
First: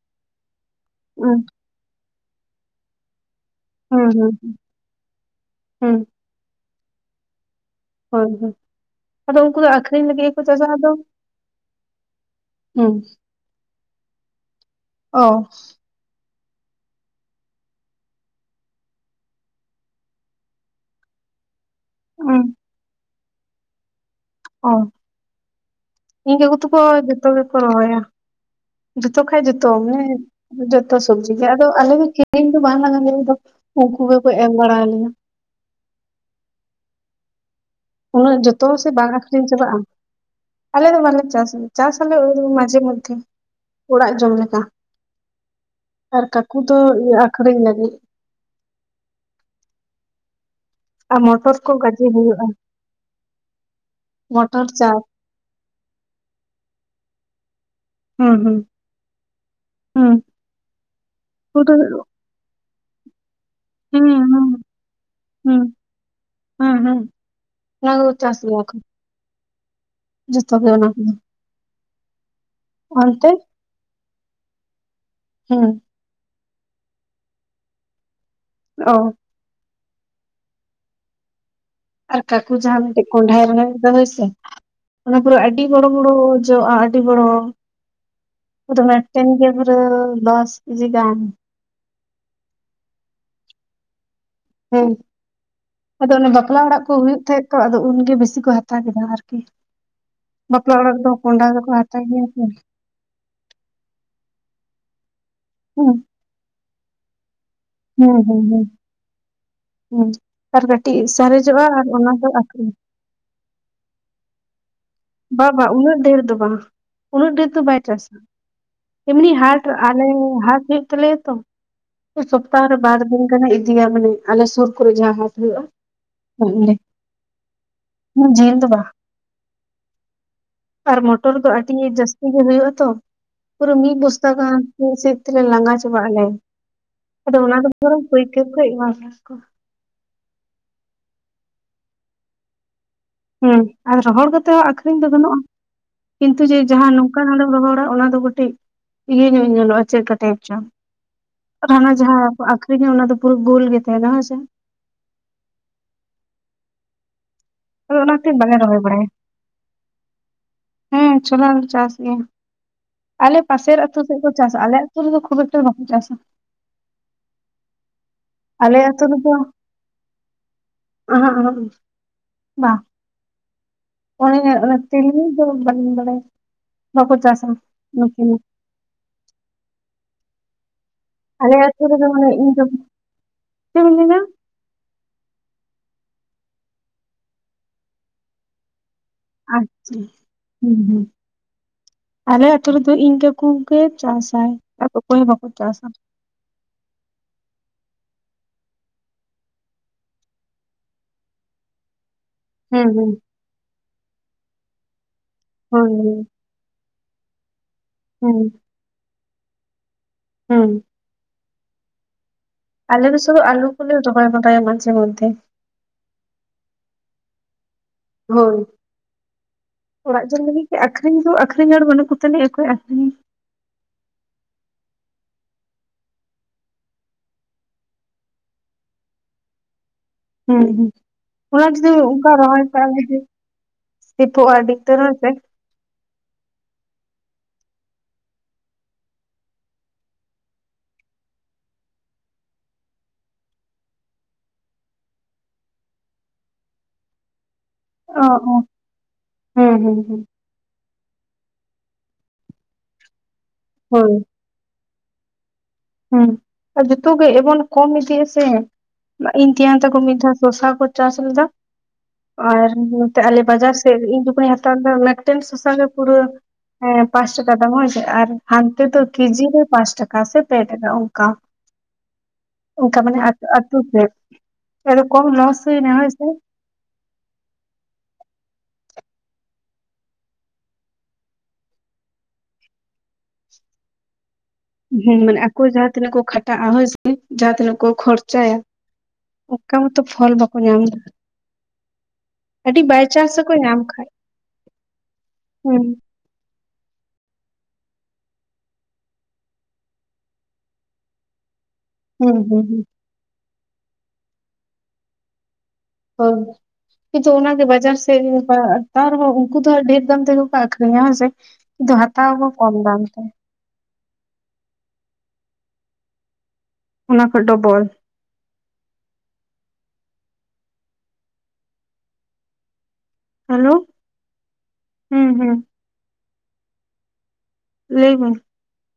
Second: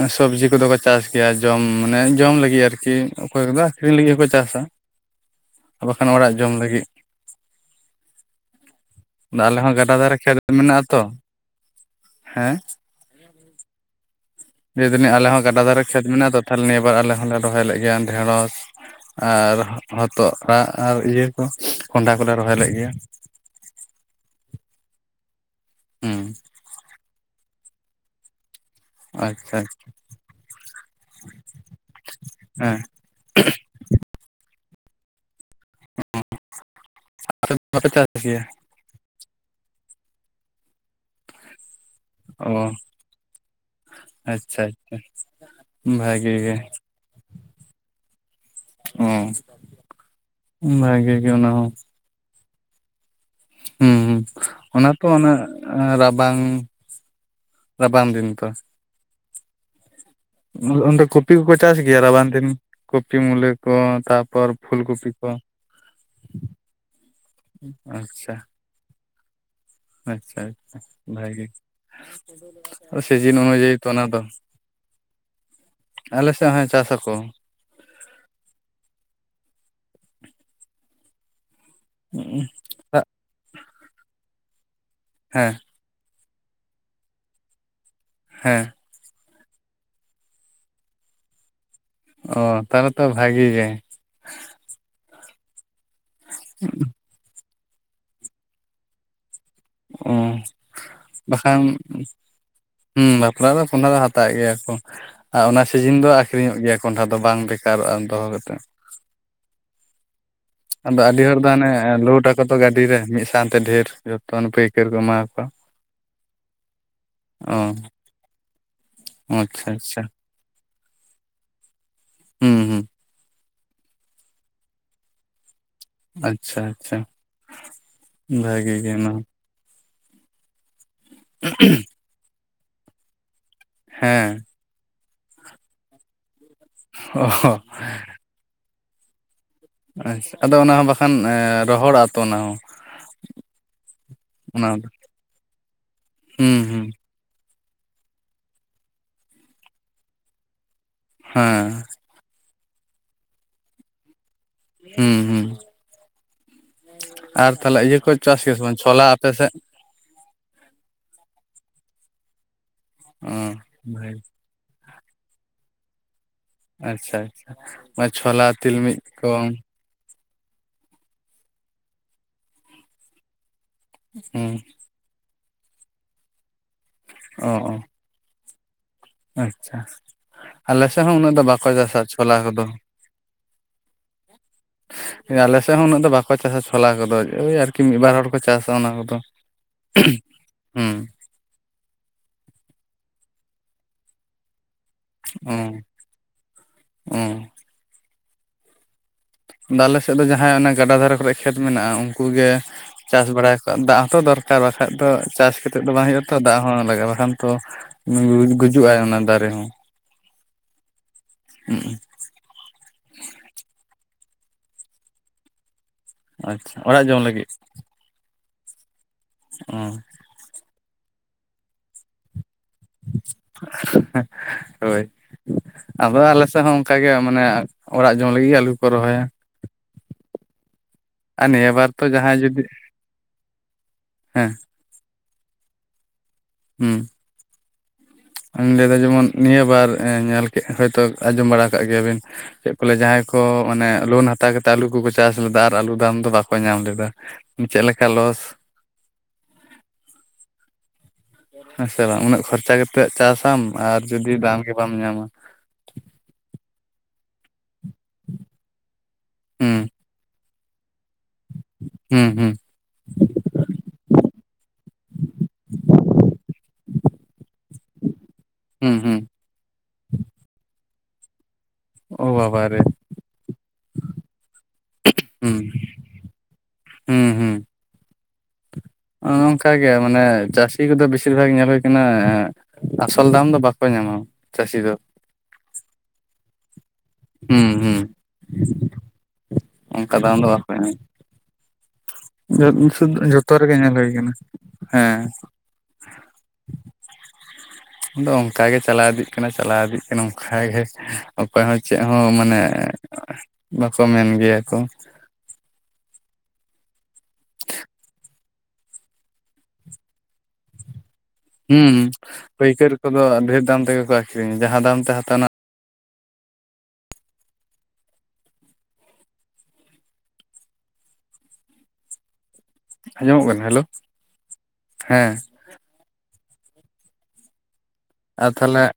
ᱮᱸ ᱥᱚᱵᱽᱡᱤ ᱠᱚᱫᱚ ᱠᱚ ᱪᱟᱥ ᱜᱮᱭᱟ ᱦᱩᱸ ᱡᱚᱢ ᱢᱟᱱᱮ ᱡᱚᱢ ᱞᱟᱹᱜᱤᱜ ᱟᱨᱠᱤ᱾ ᱚᱠᱚᱭ ᱠᱚᱫᱚ ᱟᱹᱠᱷᱨᱤᱧ ᱦᱩᱸ ᱞᱟᱹᱜᱤᱫ ᱦᱚᱸᱠᱚ ᱦᱩᱸ ᱪᱟᱥᱟ, ᱟᱨ ᱦᱩᱸ ᱵᱟᱠᱷᱟᱱ ᱚᱲᱟᱜ ᱡᱚᱢ ᱞᱟᱹᱜᱤᱫ᱾ ᱦᱳᱭ ᱦᱳᱭ᱾ ᱟᱫᱚ ᱟᱞᱮ ᱩᱱᱠᱩ ᱫᱚ ᱦᱚᱸ ᱜᱟᱰᱟ ᱟᱠᱷᱨᱤᱧ ᱫᱷᱟᱨᱮ ᱞᱟᱹᱜᱤᱜ ᱠᱷᱮᱛ ᱦᱚᱸᱠᱚ ᱪᱟᱥᱟ ᱢᱮᱱᱟᱜᱼᱟ ᱟᱫᱚ᱾ ᱛᱚ ᱦᱮᱸ ᱞᱟᱹᱭ ᱫᱟᱹᱞᱤᱧ ᱚ ᱟᱞᱮ ᱦᱚᱸ ᱜᱟᱰᱟ ᱫᱷᱟᱨᱮ ᱠᱷᱮᱛ ᱢᱮᱱᱟᱜᱼᱟ ᱛᱚ, ᱛᱷᱟᱞᱦᱮ ᱱᱤᱭᱟᱹ ᱵᱟᱨ ᱟᱞᱮ ᱦᱚᱸᱞᱮ ᱨᱚᱦᱚᱭ ᱞᱮᱜ ᱜᱮᱭᱟ ᱰᱷᱮᱸᱲᱚᱥ᱾ ᱟᱨ ᱦᱚᱛᱚᱜ ᱟᱲᱟᱜ ᱟᱨ ᱤᱭᱟᱹ ᱠᱚ ᱠᱚᱸᱰᱷᱟ ᱠᱚᱞᱮ ᱦᱩᱸ ᱨᱚᱦᱚᱭ ᱞᱮᱜ ᱜᱮᱭᱟ᱾ ᱚ᱾ ᱦᱩᱸ ᱤᱧ ᱠᱟᱠᱩ ᱛᱟᱠᱚ ᱡᱚᱛᱚ ᱜᱮᱠᱚ ᱨᱚᱦᱚᱭᱟ᱾ ᱡᱚᱛᱚ ᱠᱷᱟᱡ ᱟᱪᱪᱷᱟ ᱡᱚᱛᱚᱜᱮ, ᱡᱚᱛᱚ ᱥᱚᱵᱽᱡᱤ ᱜᱮ ᱟᱫᱚ ᱟᱞᱮ ᱫᱚ ᱠᱤᱨᱤᱧ ᱫᱚ ᱦᱮᱸ ᱵᱟᱝ ᱞᱟᱜᱟᱣ ᱞᱮᱭᱟ (unintelligible) ᱩᱝᱠᱩ ᱜᱮᱠᱚ ᱮᱢ ᱵᱟᱲᱟᱣᱟᱞᱮᱭᱟ᱾ ᱟᱯᱮ ᱫᱚ ᱵᱟᱯᱮ ᱪᱟᱥ ᱩᱱᱟᱹᱜ ᱜᱮᱭᱟ ᱡᱚᱛᱚ ᱥᱮ ᱵᱟᱝ ᱟᱠᱷᱨᱤᱧ ᱪᱟᱵᱟᱜᱼᱟ᱾ ᱟᱞᱮ ᱫᱚ ᱵᱟᱞᱮ ᱪᱟᱥ ᱜᱮᱭᱟ᱾ ᱪᱟᱥ ᱟᱞᱮ ᱳᱭ ᱚ ᱢᱟᱡᱷᱮ ᱢᱚᱫᱽᱫᱷᱮ, ᱚᱲᱟᱜ ᱡᱚᱢ ᱞᱮᱠᱟ᱾ ᱟᱪᱪᱷᱟ ᱟᱪᱪᱷᱟ ᱟᱨ ᱵᱷᱟᱜᱮ ᱜᱮ ᱠᱟᱠᱩ ᱫᱚ ᱤᱭᱟᱹ ᱟᱠᱷᱨᱤᱧ ᱞᱟᱹᱜᱤᱫ᱾ ᱚ᱾ ᱵᱷᱟᱜᱮ ᱟᱨ ᱜᱮ ᱚᱱᱟ ᱢᱚᱴᱚᱨ ᱦᱚᱸ ᱠᱚ ᱜᱟᱡᱮ ᱦᱩᱭᱩᱜᱼᱟ᱾ ᱦᱩᱸ ᱦᱩᱸ ᱢᱚᱴᱚᱨ ᱚᱱᱟ ᱪᱟᱥ ᱛᱚ ᱚᱱᱟ ᱨᱟᱵᱟᱝ ᱨᱟᱵᱟᱝ ᱫᱤᱱ ᱦᱩᱸ ᱛᱚ ᱦᱩᱸ, ᱦᱩᱸ᱾ ᱟᱨ ᱚᱸᱰᱮ ᱠᱚᱯᱤ ᱠᱚᱠᱚ ᱯᱩᱨᱟᱹ ᱪᱟᱥ ᱜᱮᱭᱟ ᱨᱟᱵᱟᱝ ᱫᱤᱱ ᱠᱚᱯᱤ, ᱢᱩᱞᱟᱹ᱾ ᱠᱚ ᱦᱩᱸ ᱦᱩᱸ ᱛᱟᱯᱚᱨ ᱯᱷᱩᱞ ᱠᱚᱯᱷᱤ ᱠᱚ, ᱦᱩᱸ ᱦᱩᱸ ᱦᱩᱸ ᱚᱱᱟ ᱠᱚ ᱟᱪᱪᱷᱟ᱾ ᱪᱟᱥ ᱜᱮᱭᱟ ᱠᱚ ᱟᱪᱪᱷᱟ ᱡᱚᱛᱚ ᱜᱮ ᱚᱱᱟ ᱟᱪᱪᱷᱟ ᱠᱚᱫᱚ ᱵᱷᱟᱜᱮ᱾ ᱚ ᱚᱱᱛᱮ ᱥᱤᱡᱤᱱ ᱚᱱᱩᱡᱟᱭᱤ ᱛᱚ ᱚᱱᱟ ᱫᱚ᱾ ᱦᱩᱸ᱾ ᱟᱞᱮ ᱥᱮᱜ ᱦᱚᱸᱭ ᱪᱟᱥ ᱟᱠᱚ᱾ ᱚ᱾ ᱟᱨ ᱠᱟᱠᱩ ᱡᱟᱦᱟᱸ ᱢᱤᱫᱴᱮᱡ ᱠᱚᱸᱰᱟᱭ ᱨᱚᱦᱚᱭ ᱞᱮᱫᱟ ᱦᱳᱭ ᱥᱮ, ᱚᱱᱟ ᱯᱩᱨᱟᱹ ᱦᱮᱸ ᱟᱹᱰᱤ ᱵᱚᱲᱚ ᱵᱚᱲᱚ ᱡᱚᱜ-ᱟ ᱟᱹᱰᱤ ᱵᱚᱲᱚ᱾ ᱦᱮᱸ᱾ ᱯᱩᱨᱟᱹ ᱢᱮᱜᱴᱮᱱ ᱜᱮ ᱯᱩᱨᱟᱹ ᱫᱚᱥ ᱠᱤᱡᱤ ᱜᱟᱱ᱾ ᱚ ᱛᱟᱦᱚᱞᱮ ᱛᱚ ᱵᱷᱟᱜᱮ ᱜᱮ᱾ ᱦᱮᱸ ᱟᱫᱚ ᱚᱱᱮ ᱵᱟᱯᱞᱟ ᱚᱲᱟᱜ ᱠᱚ ᱦᱩᱭᱩᱜ ᱛᱟᱦᱮᱸᱫ᱾ ᱛᱚ ᱟᱫᱚ ᱩᱱ ᱜᱮ ᱵᱮᱥᱤ ᱠᱚ ᱦᱟᱛᱟᱣ ᱠᱮᱫᱟ ᱟᱨᱠᱤ᱾ ᱚ ᱵᱟᱯᱞᱟ ᱚᱲᱟᱜ ᱨᱮᱫᱚ ᱠᱚᱸᱰᱷᱟ ᱵᱟᱠᱷᱟᱱ ᱫᱚᱠᱚ ᱦᱟᱛᱟᱣ ᱜᱮᱭᱟ ᱥᱮ ᱦᱩᱸ ᱵᱟᱯᱞᱟ ᱫᱚ ᱠᱚᱸᱰᱷᱟ ᱫᱚ ᱦᱟᱛᱟᱣᱮᱜ ᱜᱮᱭᱟ ᱠᱚ ᱟᱨ ᱚᱱᱟ ᱦᱩᱸ ᱥᱤᱡᱤᱱ ᱫᱚ ᱠᱷ ᱟᱹᱠᱷᱨᱤᱧᱚᱜ ᱜᱮᱭᱟ ᱠᱚᱸᱱᱰᱦᱟ ᱫᱚ ᱵᱟᱝ ᱵᱮᱠ ᱦᱩᱸ ᱦᱩᱸ ᱦᱩᱸ ᱦᱩᱸ᱾ ᱟᱨ ᱠᱟᱹᱴᱤᱡ ᱟᱫᱚ ᱟᱹᱰᱤ ᱦᱚᱲ ᱫᱚ ᱥᱟᱨᱮᱡᱚᱜᱼᱟ ᱦᱟᱱᱮ ᱟᱨ ᱚᱱᱟ ᱞᱳᱰ ᱫᱚ ᱟᱠᱚ ᱛᱚ ᱟᱠᱷᱨᱤᱧ ᱜᱟᱹᱰᱤ ᱨᱮ ᱢᱤᱫ ᱥᱟᱶᱛᱮ ᱰᱷᱮᱨ ᱡᱚᱛᱚ ᱚᱱᱮ ᱯᱟᱹᱭᱠᱟᱹᱨ ᱠᱚ ᱮᱢᱟ ᱠᱚᱣᱟ ᱵᱟ ᱵᱟ ᱩᱱᱟᱹᱜ ᱰᱷᱮᱨ ᱫᱚ ᱵᱟᱦ ᱩᱱᱟᱹᱜ ᱰᱷᱮᱨ ᱫᱚ ᱵᱟᱭ ᱪᱟᱥᱟ᱾ ᱮᱢᱱᱤ ᱚ ᱦᱟᱴ ᱟᱪᱪᱷᱟ ᱟᱪᱪᱷᱟ ᱟᱞᱮ ᱦᱟᱴ ᱦᱩᱭᱩᱜ ᱛᱟᱞᱮᱭᱟ ᱛᱚ᱾ ᱦᱩᱸ ᱥᱚᱯᱛᱟᱦᱚ ᱨᱮ ᱦᱩᱸ ᱵᱟᱨ ᱫᱤᱱ ᱜᱟᱱᱮ ᱤᱫᱤᱭᱟ ᱢᱟᱱᱮ ᱟᱞᱮ ᱥᱩᱨ ᱠᱚᱨᱮ ᱡᱟᱦᱟᱸ ᱦᱟᱴ ᱦᱩᱭᱩᱜᱼᱟ᱾ ᱦᱳᱭ ᱟᱪᱪᱷᱟ ᱚᱱᱰᱮ ᱟᱪᱪᱷᱟ ᱩᱱᱟᱜ ᱡᱟᱹᱞ ᱫᱚ ᱵᱷᱟᱜᱤ ᱵᱟᱦ᱾ ᱜᱮ ᱚᱱᱟ ᱟᱨ ᱢᱚᱴᱚᱨ ᱫᱚ ᱟᱹᱰᱤ ᱡᱟᱹᱥᱛᱤ ᱜᱮ ᱦᱩᱭᱩᱜ ᱟᱛᱚ, ᱯᱩᱨᱟᱹ ᱢᱤᱫ ᱵᱚᱥᱛᱟ ᱦᱮᱸ ᱜᱟᱱ᱾ ᱢᱤᱫ ᱥᱤᱫ ᱛᱮᱞᱮ ᱞᱟᱸᱜᱟ ᱪᱟᱵᱟᱜ ᱟᱞᱮ᱾ ᱚ ᱟᱫᱚ ᱚᱱᱟ ᱠᱚᱫᱚ ᱵᱚᱨᱚᱝ ᱯᱟᱹᱭᱠᱟᱹᱨ ᱠᱚ ᱮᱢᱟ ᱠᱚᱣᱟ᱾ ᱟᱪᱪᱦᱟ ᱟᱫᱚ ᱚᱱᱟ ᱦᱚᱸ ᱵᱟᱠᱷᱟᱱ ᱮᱸ ᱨᱚᱦᱚᱲᱚᱜ ᱟᱛᱚ ᱚᱱᱟ ᱦᱚᱸ᱾ ᱦᱩᱸ ᱟᱨ ᱨᱚᱦᱚᱲ ᱠᱟᱛᱮ ᱦᱚᱸ ᱟᱠᱷᱨᱤᱧ ᱫᱚ ᱜᱟᱱᱚᱜᱼᱟ ᱠᱤᱱᱛᱩ ᱡᱮ ᱦᱩᱸ ᱦᱩᱸ ᱡᱟᱦᱟ ᱱᱚᱝ ᱠᱟ ᱱᱚᱰᱮᱢ ᱨᱚᱦᱚᱲᱟ ᱚᱱᱟᱫᱚ ᱠᱟᱹᱴᱤᱡ ᱤᱭᱟᱹᱧᱚᱜ ᱧᱮᱞᱚᱜ-ᱟ ᱪᱮᱫ ᱠᱟᱴᱤᱡ ᱪᱚᱝ᱾ ᱦᱮᱸ ᱟᱨ ᱚᱱᱟ ᱦᱟᱱᱟ ᱡᱟᱦᱟᱸ ᱵᱚ ᱟᱠᱷᱨᱤᱧᱟ ᱚᱱᱟ ᱫᱚ ᱯᱩᱨᱟᱹ ᱜᱳᱞ ᱜᱮ ᱛᱟᱦᱮᱸᱱᱟ ᱦᱳᱭᱥᱮ᱾ ᱦᱩᱸ ᱦᱩᱸ᱾ ᱟᱨ ᱛᱟᱦᱞᱮ ᱤᱭᱟ ᱟᱫᱚ ᱠᱚ ᱚᱱᱟᱛᱮ ᱪᱟᱥ ᱵᱟᱞᱮ ᱜᱮᱭᱟ ᱥᱮ ᱵᱟᱝ ᱨᱚᱦᱚᱭ ᱪᱷᱚᱞᱟ ᱵᱟᱲᱟᱭᱟ ᱟᱯᱮᱥᱮᱫ? ᱦᱮᱸ ᱪᱷᱳᱞᱟ ᱞᱮ ᱪᱟᱥ ᱜᱮᱭᱟ᱾ ᱚ ᱟᱞᱮ ᱯᱟᱥᱮᱨ ᱟᱹᱛᱩ ᱥᱮᱫ ᱵᱷᱟᱜᱮ ᱫᱚ ᱪᱟᱥᱟ ᱟᱞᱮ ᱟᱹᱛᱩ ᱨᱮᱫᱚ ᱠᱷᱩᱵᱽ ᱮᱠᱴᱟ ᱫᱚ ᱵᱟᱠᱩ ᱪᱟᱥᱟ᱾ ᱟᱪᱪᱷᱟ ᱟᱪᱪᱷᱟ᱾ ᱵᱟ ᱪᱷᱚᱞᱟ ᱟᱞᱮ ᱛᱤᱞᱢᱤᱧ ᱟᱛᱩ ᱠᱚ ᱨᱮᱫᱚ ᱦᱩᱸ ᱟᱹᱦᱟᱹᱜ ᱟᱹᱦᱟᱹᱜ ᱵᱟᱦ᱾ ᱚᱱᱮ ᱚᱱᱮ ᱛᱤᱞᱢᱤᱧ ᱫᱚ ᱵᱟᱞᱤᱧ ᱵᱟᱲᱟᱭᱟ ᱵᱟᱠᱚ ᱪᱟᱥᱟ ᱚ ᱚ ᱱᱚᱛᱮ ᱱᱚ᱾ ᱟᱪᱪᱷᱟ᱾ ᱟᱞᱮ ᱥᱮᱜ ᱦᱚᱸ ᱩᱱᱟᱹᱜ ᱫᱚ ᱟᱞᱮ ᱵᱟᱠᱚ ᱟᱹᱛᱩ ᱪᱟᱥᱟ ᱨᱮᱫᱚ ᱢᱟᱱᱮ ᱪᱷᱚᱞᱟ ᱤᱧ ᱠᱚᱫᱚ᱾ ᱫᱚ ᱪᱮᱫ ᱵᱤᱱ ᱞᱟᱹᱭᱫᱟ ᱳᱭ ᱟᱞᱮ ᱥᱮᱫ ᱦᱚᱸ ᱩᱱᱟᱹᱜ ᱫᱚ ᱵᱟᱠᱚ ᱪᱟᱥᱟ ᱪᱷᱳᱞᱟ ᱠᱚᱫᱚ, ᱳᱭ ᱟᱨᱠᱤ ᱢᱤᱫ ᱵᱟᱨ ᱦᱚᱲ ᱠᱚ ᱪᱟᱥᱟ ᱚᱱᱟ ᱠᱚᱫᱚ᱾ ᱟᱪᱪᱷᱟ ᱦᱩᱸ ᱦᱩᱸ᱾ ᱟᱞᱮ ᱟᱹᱛᱩ ᱨᱮᱫᱚ ᱤᱱ ᱠᱟᱹᱠᱩ ᱜᱮ ᱪᱟᱥ ᱟᱭ ᱟᱨ ᱚᱠᱚᱭ ᱦᱚᱸ ᱵᱟᱠᱚ ᱚ ᱪᱟᱥᱟ᱾ ᱚ ᱟᱫᱚ ᱟᱞᱮ ᱥᱮᱫ ᱫᱚ ᱡᱟᱦᱟᱸᱭ ᱚᱱᱟ ᱜᱟᱰᱟ ᱫᱷᱟᱨᱮ ᱠᱚᱨᱮᱜ ᱠᱷᱮᱛ ᱢᱮᱱᱟᱜᱼᱟ ᱩᱱᱠᱩ ᱜᱮ ᱦᱩᱸ ᱦᱩᱸ ᱪᱟᱥ ᱵᱟᱲᱟᱭᱟᱠᱚ ᱟᱨ ᱫᱟᱜ ᱦᱚᱸᱛᱚ ᱫᱚᱨ ᱠᱟᱨ ᱵᱟᱠᱷᱟᱡ ᱫᱚ ᱪᱟᱥ ᱠᱟᱛᱮᱫ ᱫᱚ ᱦᱳᱭ ᱵᱟᱝ ᱦᱩᱭᱩᱜ ᱟᱛᱚ ᱫᱟᱜ ᱦᱚᱸ ᱞᱟᱜᱟᱜᱼᱟ᱾ ᱵᱟᱠᱷᱟᱱ ᱛᱚ ᱦᱩᱸ ᱜᱩᱡ-ᱜᱤᱡ ᱡᱩᱜ ᱟᱭ ᱚᱱᱟ ᱫᱟᱨᱮ ᱦᱚᱸ ᱦᱩᱸ᱾ ᱦᱩᱸ᱾ ᱟᱞᱮ ᱫᱚ ᱥᱩᱫᱩ ᱟᱞᱩ ᱠᱚᱞᱮ ᱨᱚᱦᱚᱭ ᱵᱟᱲᱟᱭᱟ ᱢᱟᱡᱷᱮ ᱢᱚᱫᱽᱫᱷᱮ᱾ ᱟᱪᱪᱷᱟ ᱚᱲᱟᱜ ᱡᱚᱢ ᱞᱟᱹᱜᱤᱫ? ᱦᱳᱭ᱾ ᱚᱸ᱾ ᱚᱲᱟᱜ ᱡᱚᱢ ᱞᱟᱹᱜᱤᱫ ᱜᱮ, ᱟᱠᱷᱨᱤᱧ ᱫᱚ ᱟᱠᱷᱨᱤᱧ ᱦᱚᱲ ᱵᱟᱹᱱᱩᱜ ᱠᱚᱛᱟᱞᱮ ᱚᱠᱚᱭ ᱟᱠᱷᱨᱤᱧᱟ? ᱦᱳᱭ᱾ ᱟᱫᱚ ᱟᱞᱮ ᱥᱮᱫ ᱦᱚᱸ ᱚᱱᱠᱟᱜᱮ ᱢᱟᱱᱮ ᱚᱲᱟᱜ ᱡᱚᱢ ᱞᱟᱹᱜᱤᱫ ᱜᱮ ᱟᱞᱩ ᱠᱚᱠᱚ ᱨᱚᱦᱚᱭᱟ᱾ ᱦᱩᱸ ᱦᱩᱸ ᱟᱨ ᱚᱱᱟ ᱱᱤᱭᱟᱹ ᱡᱩᱫᱤ ᱵᱟᱨ ᱛᱚ ᱚᱱᱠᱟ ᱡᱟᱦᱟᱸᱭ ᱨᱚᱦᱚᱭ ᱡᱩᱫᱤ ᱠᱟᱜ-ᱟᱞᱮ ᱡᱩᱫᱤ᱾ ᱥᱮᱯᱚᱜ ᱦᱮᱸ ᱟ ᱟᱹᱰᱤ ᱩᱛᱟᱹᱨ ᱦᱳᱭ ᱥᱮ᱾ ᱦᱩᱸ᱾ ᱟᱨᱤᱧ ᱞᱟᱹᱭ ᱫᱟ ᱡᱮᱢᱚᱱ ᱱᱤᱭᱟᱹ ᱵᱟᱨ ᱮᱸ ᱧᱮᱞ ᱠᱮᱫ, ᱦᱚᱭᱛᱳ ᱟᱸᱡᱚᱢ ᱵᱟᱲᱟ ᱠᱟᱜ ᱜᱮᱭᱟᱵᱮᱱ ᱪᱮᱫ ᱠᱚ ᱞᱟᱹᱭᱟ ᱡᱟᱦᱟᱸᱭ ᱠᱚ ᱢᱟᱱᱮ ᱞᱳᱱ ᱦᱟᱛᱟᱣ ᱠᱟᱛᱮᱫ ᱟᱞᱩ ᱠᱚᱠᱚ ᱪᱟᱥ ᱞᱮᱫᱟ ᱟᱨ ᱟᱞᱩ ᱫᱟᱢ ᱫᱚ ᱵᱟᱠᱚ ᱧᱟᱢ ᱞᱮᱫᱟ᱾ (unintelligible) ᱚ ᱚ ᱦᱮᱸ ᱦᱮᱸ ᱦᱮᱸ᱾ ᱦᱮᱸ ᱥᱮ ᱵᱟᱝ, ᱩᱱᱟᱹᱜ ᱠᱷᱚᱨᱪᱟ ᱠᱟᱛᱮᱫ ᱪᱟᱥᱟᱢ ᱟᱨ ᱦᱳᱭ ᱡᱩᱫᱤ ᱫᱟᱢ ᱜᱮ ᱵᱟᱢ ᱧᱟᱢᱟ᱾ ᱦᱩᱸ ᱟᱨ ᱡᱚᱛᱚ ᱜᱮ ᱮᱢᱚᱱ ᱠᱚᱢ ᱤᱫᱤᱜ-ᱟ ᱥᱮ ᱤᱧ ᱦᱩᱸ ᱛᱮᱭᱟᱝ ᱛᱟᱠᱚ ᱢᱤᱫ ᱫᱷᱟᱣ ᱥᱚᱥᱟ ᱠᱚ ᱪᱟᱥ ᱞᱮᱫᱟ ᱦᱩᱸ ᱦᱩᱸ ᱟᱨ ᱱᱚᱛᱮ ᱟᱞᱮ ᱵᱟᱡᱟᱨ ᱥᱮᱫ ᱤᱧ ᱡᱚᱠᱷᱚᱱᱤᱧ ᱦᱟ ᱛᱟᱣ ᱞᱮᱫᱟ ᱢᱮᱫᱴᱮᱱ ᱫᱚᱥᱟᱨ ᱜᱮ ᱯᱩᱨᱟᱹ ᱦᱮᱸ ᱯᱟᱸᱪ ᱴᱟᱠᱟ ᱫᱟᱢ ᱦᱳᱭᱥᱮ ᱟᱨ ᱦᱟᱱᱛᱮ ᱦᱩᱸ ᱫᱚ ᱦᱩᱸ ᱠᱮᱡᱤ ᱨᱮ ᱯᱟᱸᱪ ᱴᱟ ᱠᱟ ᱥᱮ ᱯᱮ ᱴᱟᱠᱟ ᱚᱱᱠᱟ᱾ ᱳ ᱵᱟᱵᱟᱨᱮ ᱚᱱᱠᱟ ᱢᱟᱱᱮ ᱟᱹᱛᱩ ᱟᱹᱛᱩ ᱛᱮ, ᱟᱫᱚ ᱠᱚᱢ ᱦᱩᱸ ᱞᱚᱥ ᱦᱩᱭᱱᱟ ᱦᱳᱭ ᱥᱮ᱾ ᱦᱩᱸ ᱦᱩᱸ᱾ ᱚ ᱚᱱᱠᱟ ᱜᱮ ᱢᱟᱱᱮ ᱪᱟᱹᱥᱤ ᱠᱚᱫᱚ ᱵᱮᱥᱤᱨ ᱵᱷᱟᱜᱽ ᱧᱮᱞ ᱦᱩᱭ ᱠᱟᱱᱟ ᱮ ᱟᱥᱚᱞ ᱫᱟᱢ ᱫᱚ ᱵᱟᱠᱚ ᱧᱟᱢᱟ᱾ ᱪᱟᱹᱥᱤ ᱫᱚ ᱦᱮᱸ ᱢᱟᱱᱮ ᱟᱠᱚ ᱡᱟᱦᱟᱸ ᱛᱤᱱᱟᱹᱜ ᱠᱚ ᱠᱷᱟᱴᱟᱜ-ᱟ ᱦᱳᱭ ᱥᱮ᱾ ᱡᱟᱦᱟᱸ ᱛᱤᱱᱟᱹᱜ ᱦᱩᱸ ᱠᱚ ᱦᱩᱸ ᱠᱷᱚᱨᱪᱟᱭᱟ, ᱚᱱᱠᱟ ᱢᱚᱛᱚ ᱯᱷᱚᱞ ᱵᱟᱠᱚ ᱧᱟᱢ ᱫᱟ᱾ ᱡᱷᱚ ᱥᱩᱫᱩ ᱪᱟᱱᱥ ᱡᱷᱚᱛᱚ ᱨᱮᱠᱚ ᱨᱮᱜᱮ ᱧᱮᱞ ᱦᱩᱭ ᱠᱟᱱᱟ, ᱦᱮᱸ᱾ ᱦᱮᱸ᱾ ᱟᱫᱚ ᱚᱱᱠᱟᱜᱮ ᱪᱟᱞᱟᱣ ᱤᱫᱤᱜ ᱠᱟᱱᱟ ᱪᱟᱞᱟᱣ ᱤᱫᱤᱜ ᱠᱟᱱᱟ ᱚᱱᱠᱟᱜᱮ᱾ ᱚᱠᱚᱭ ᱦᱚᱸ ᱪᱮᱫ ᱦᱚᱸ ᱦᱩᱸ ᱢᱟᱱᱮ ᱦᱩᱸ ᱦᱩᱸ ᱵᱟᱠᱚ ᱢᱮᱱ ᱜᱮᱭᱟ ᱠᱚ᱾ ᱦᱳᱭ᱾ ᱠᱤᱱᱛᱩ ᱚᱱᱟᱜᱮ ᱵᱟᱡᱟᱨ ᱥᱮᱫ ᱨᱮ ᱛᱟᱣ ᱨᱮᱦᱚᱸ ᱩᱱᱠᱩ ᱫᱚ ᱰᱷᱮᱨ ᱫᱟᱢ ᱛᱮᱜᱮ ᱠᱚ ᱟᱠᱷᱨᱤᱧᱟ ᱦᱮᱸᱥᱮ᱾ ᱦᱩᱸ ᱯᱟᱹᱭᱠᱟᱹᱨ ᱠᱚᱫᱚ ᱰᱷᱮᱨ ᱫᱟᱢ ᱛᱮᱜᱮ ᱠᱚ ᱟᱠᱷᱨᱤᱧᱟ ᱡᱟᱦᱟᱸ ᱫᱟᱢ ᱛᱮ ᱦᱟᱛᱟ ᱱᱟ ᱚᱱᱟ ᱠᱷᱚᱡ ᱰᱚᱵᱚᱞ᱾ ᱟᱸᱡᱚᱢᱚᱜ ᱠᱟᱱᱟ ᱦᱮᱞᱳ, ᱦᱩᱸ ᱦᱮᱸ᱾ ᱦᱩᱸ ᱞᱟᱹᱭ ᱢᱮ᱾ ᱟᱨ ᱛᱟᱦᱞᱮ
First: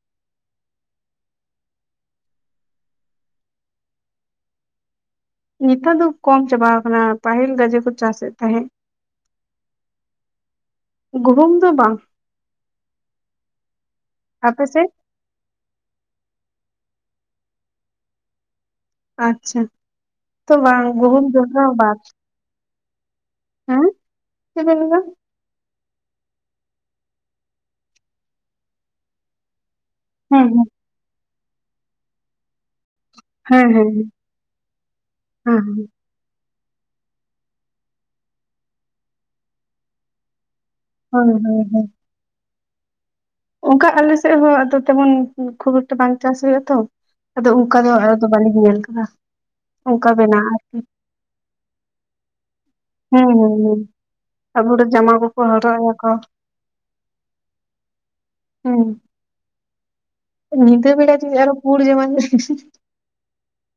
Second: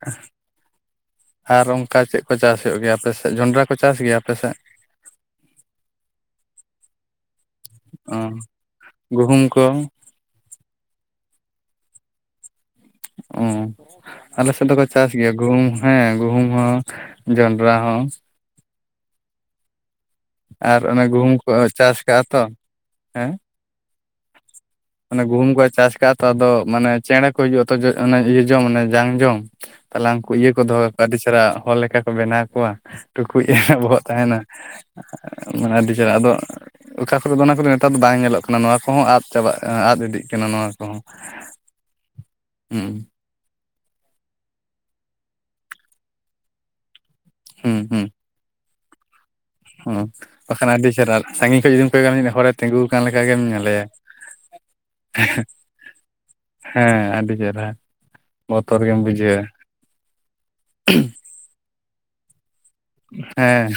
ᱟᱨ ᱚᱱᱠᱟ ᱪᱮᱫ ᱠᱚ ᱪᱟᱥ ᱦᱳᱭᱳᱜ ᱜᱮᱭᱟ ᱟᱯᱮ ᱥᱮᱫ, ᱡᱚᱱᱰᱨᱟ ᱠᱚ ᱪᱟᱥ ᱜᱮᱭᱟ ᱟᱯᱮ ᱥᱮᱫ? ᱱᱮᱛᱟᱨ ᱫᱚ ᱠᱚᱢ ᱪᱟᱵᱟᱣ ᱠᱟᱱᱟ ᱯᱟᱹᱦᱤᱞ ᱜᱟᱡᱮ ᱠᱚ ᱚ ᱪᱟᱥᱮᱫ ᱛᱟᱦᱮᱸᱫ᱾ ᱜᱩᱦᱩᱢ ᱠᱚ? ᱜᱩᱦᱩᱢ ᱫᱚ ᱵᱟᱝ᱾ ᱚ, ᱟᱞᱮ ᱥᱮᱫ ᱫᱚᱠᱚ ᱪᱟᱥ ᱜᱮᱭᱟ ᱜᱩᱦᱩᱢ ᱦᱮᱸ ᱜᱩᱦᱩᱢ ᱦᱚᱸ, ᱡᱚᱱᱰᱨᱟ ᱦᱚᱸ, ᱟᱪᱪᱷᱟ᱾ ᱛᱚ ᱟᱨ ᱵᱟᱝ ᱚᱱᱮ ᱜᱩᱦᱩᱢ ᱠᱚ ᱡᱚᱱᱰᱨᱟ ᱪᱟᱥ ᱵᱟᱫ ᱠᱟᱜᱼᱟ ᱛᱚ, ᱦᱮᱸ? ᱦᱮᱸ ᱪᱮᱫ ᱵᱮᱱ ᱞᱟᱹᱭᱫᱟ? ᱚᱱᱮ ᱜᱩᱦᱩᱢ ᱠᱚ ᱪᱟᱥ ᱠᱟᱜᱼᱟ ᱛᱚ ᱟᱫᱚ ᱢᱟᱱᱮ ᱪᱮᱬᱮ ᱠᱚ ᱦᱤᱡᱩᱜᱼᱟ ᱛᱚ ᱤᱭᱟᱹ ᱡᱚᱢ ᱢᱟᱱᱮ ᱡᱟᱝ ᱡᱚᱢ, ᱛᱟᱞᱦᱮ ᱦᱟᱱᱠᱩ ᱦᱮᱸ ᱤᱭᱟᱹ ᱠᱚ ᱫᱚᱦᱚ ᱠᱟᱠᱚᱣᱟ ᱟᱹᱰᱤ ᱪᱮᱦᱨᱟ ᱦᱚᱲ ᱞᱮᱠᱟ ᱠᱚ ᱵᱮᱱᱟᱣ ᱠᱚᱣᱟ, ᱴᱩᱠᱩᱡ ᱮ ᱦᱮᱸ ᱦᱮᱸ ᱵᱚᱦᱚᱜ ᱦᱮᱸ ᱛᱟᱦᱮᱱᱟ ᱦᱮᱸ ᱢᱟᱱᱮ ᱦᱮᱸ ᱟᱹᱰᱤ ᱪᱮᱦᱨᱟ ᱟᱫᱚ ᱚᱠᱟ ᱠᱚᱨᱮᱫ ᱫᱚ ᱚᱱᱟ ᱠᱚᱫᱚ ᱱᱮᱛᱟᱨ ᱫᱚ ᱵᱟᱝ ᱧᱮᱞᱚᱜ ᱠᱟᱱᱟ ᱱᱚᱣᱟ ᱠᱚᱦᱚᱸ ᱟᱫ ᱪᱟᱵᱟᱜ ᱟᱫ ᱤᱫᱤᱜ ᱠᱟᱱᱟ ᱱᱚᱣᱟ ᱠᱚᱦᱚᱸ᱾ ᱦᱳᱭ ᱦᱳᱭ ᱦᱳᱭ᱾ ᱦᱩᱸ᱾ ᱚᱱᱠᱟ ᱟᱞᱮ ᱥᱮᱫ ᱦᱚᱸ ᱟᱫᱚ ᱛᱮᱢᱚᱱ ᱠᱷᱩᱵ ᱮᱠᱴᱟ ᱵᱟᱝ ᱪᱟᱥ ᱦᱩᱭᱩᱜ ᱟᱛᱚ, ᱟᱫᱚ ᱚᱱᱠᱟ ᱦᱩᱸ ᱫᱚ ᱦᱩᱸ ᱟ ᱫᱚ ᱵᱟᱞᱤᱧ ᱧᱮᱞ ᱠᱟᱫᱟ᱾ ᱦᱩᱸ ᱵᱟᱠᱷᱟᱱ ᱟᱹᱰᱤ ᱪᱮᱦᱨᱟ, ᱥᱟᱺᱜᱤᱧ ᱠᱷᱚᱡ ᱡᱩᱫᱤᱢ ᱠᱚᱭᱚᱜ-ᱟ ᱢᱤᱫ ᱦᱚᱲᱮ ᱛᱤᱸᱜᱩ ᱟᱠᱟᱱ ᱞᱮᱠᱟ ᱦᱮᱸ ᱜᱮᱢ ᱦᱮᱸ ᱦᱮᱸ ᱧᱮᱞᱮᱭᱟ᱾ ᱟᱵᱚ ᱫᱚ ᱡᱟᱢᱟ ᱠᱚᱠᱚ ᱦᱚᱨᱚᱜ ᱟᱠᱚ ᱦᱮᱸ ᱟᱹᱰᱤ ᱪᱮᱨᱦᱟ᱾ ᱦᱮᱸ ᱵᱚᱛᱚᱨ ᱜᱮᱢ ᱵᱩᱡᱷᱟᱹᱣᱟ᱾ ᱧᱤᱫᱟᱹ ᱵᱮᱲᱟ ᱡᱩᱫᱤ ᱟᱨᱚ ᱯᱩᱲ ᱡᱟᱢᱟ (unintelligible) ᱦᱮᱸ᱾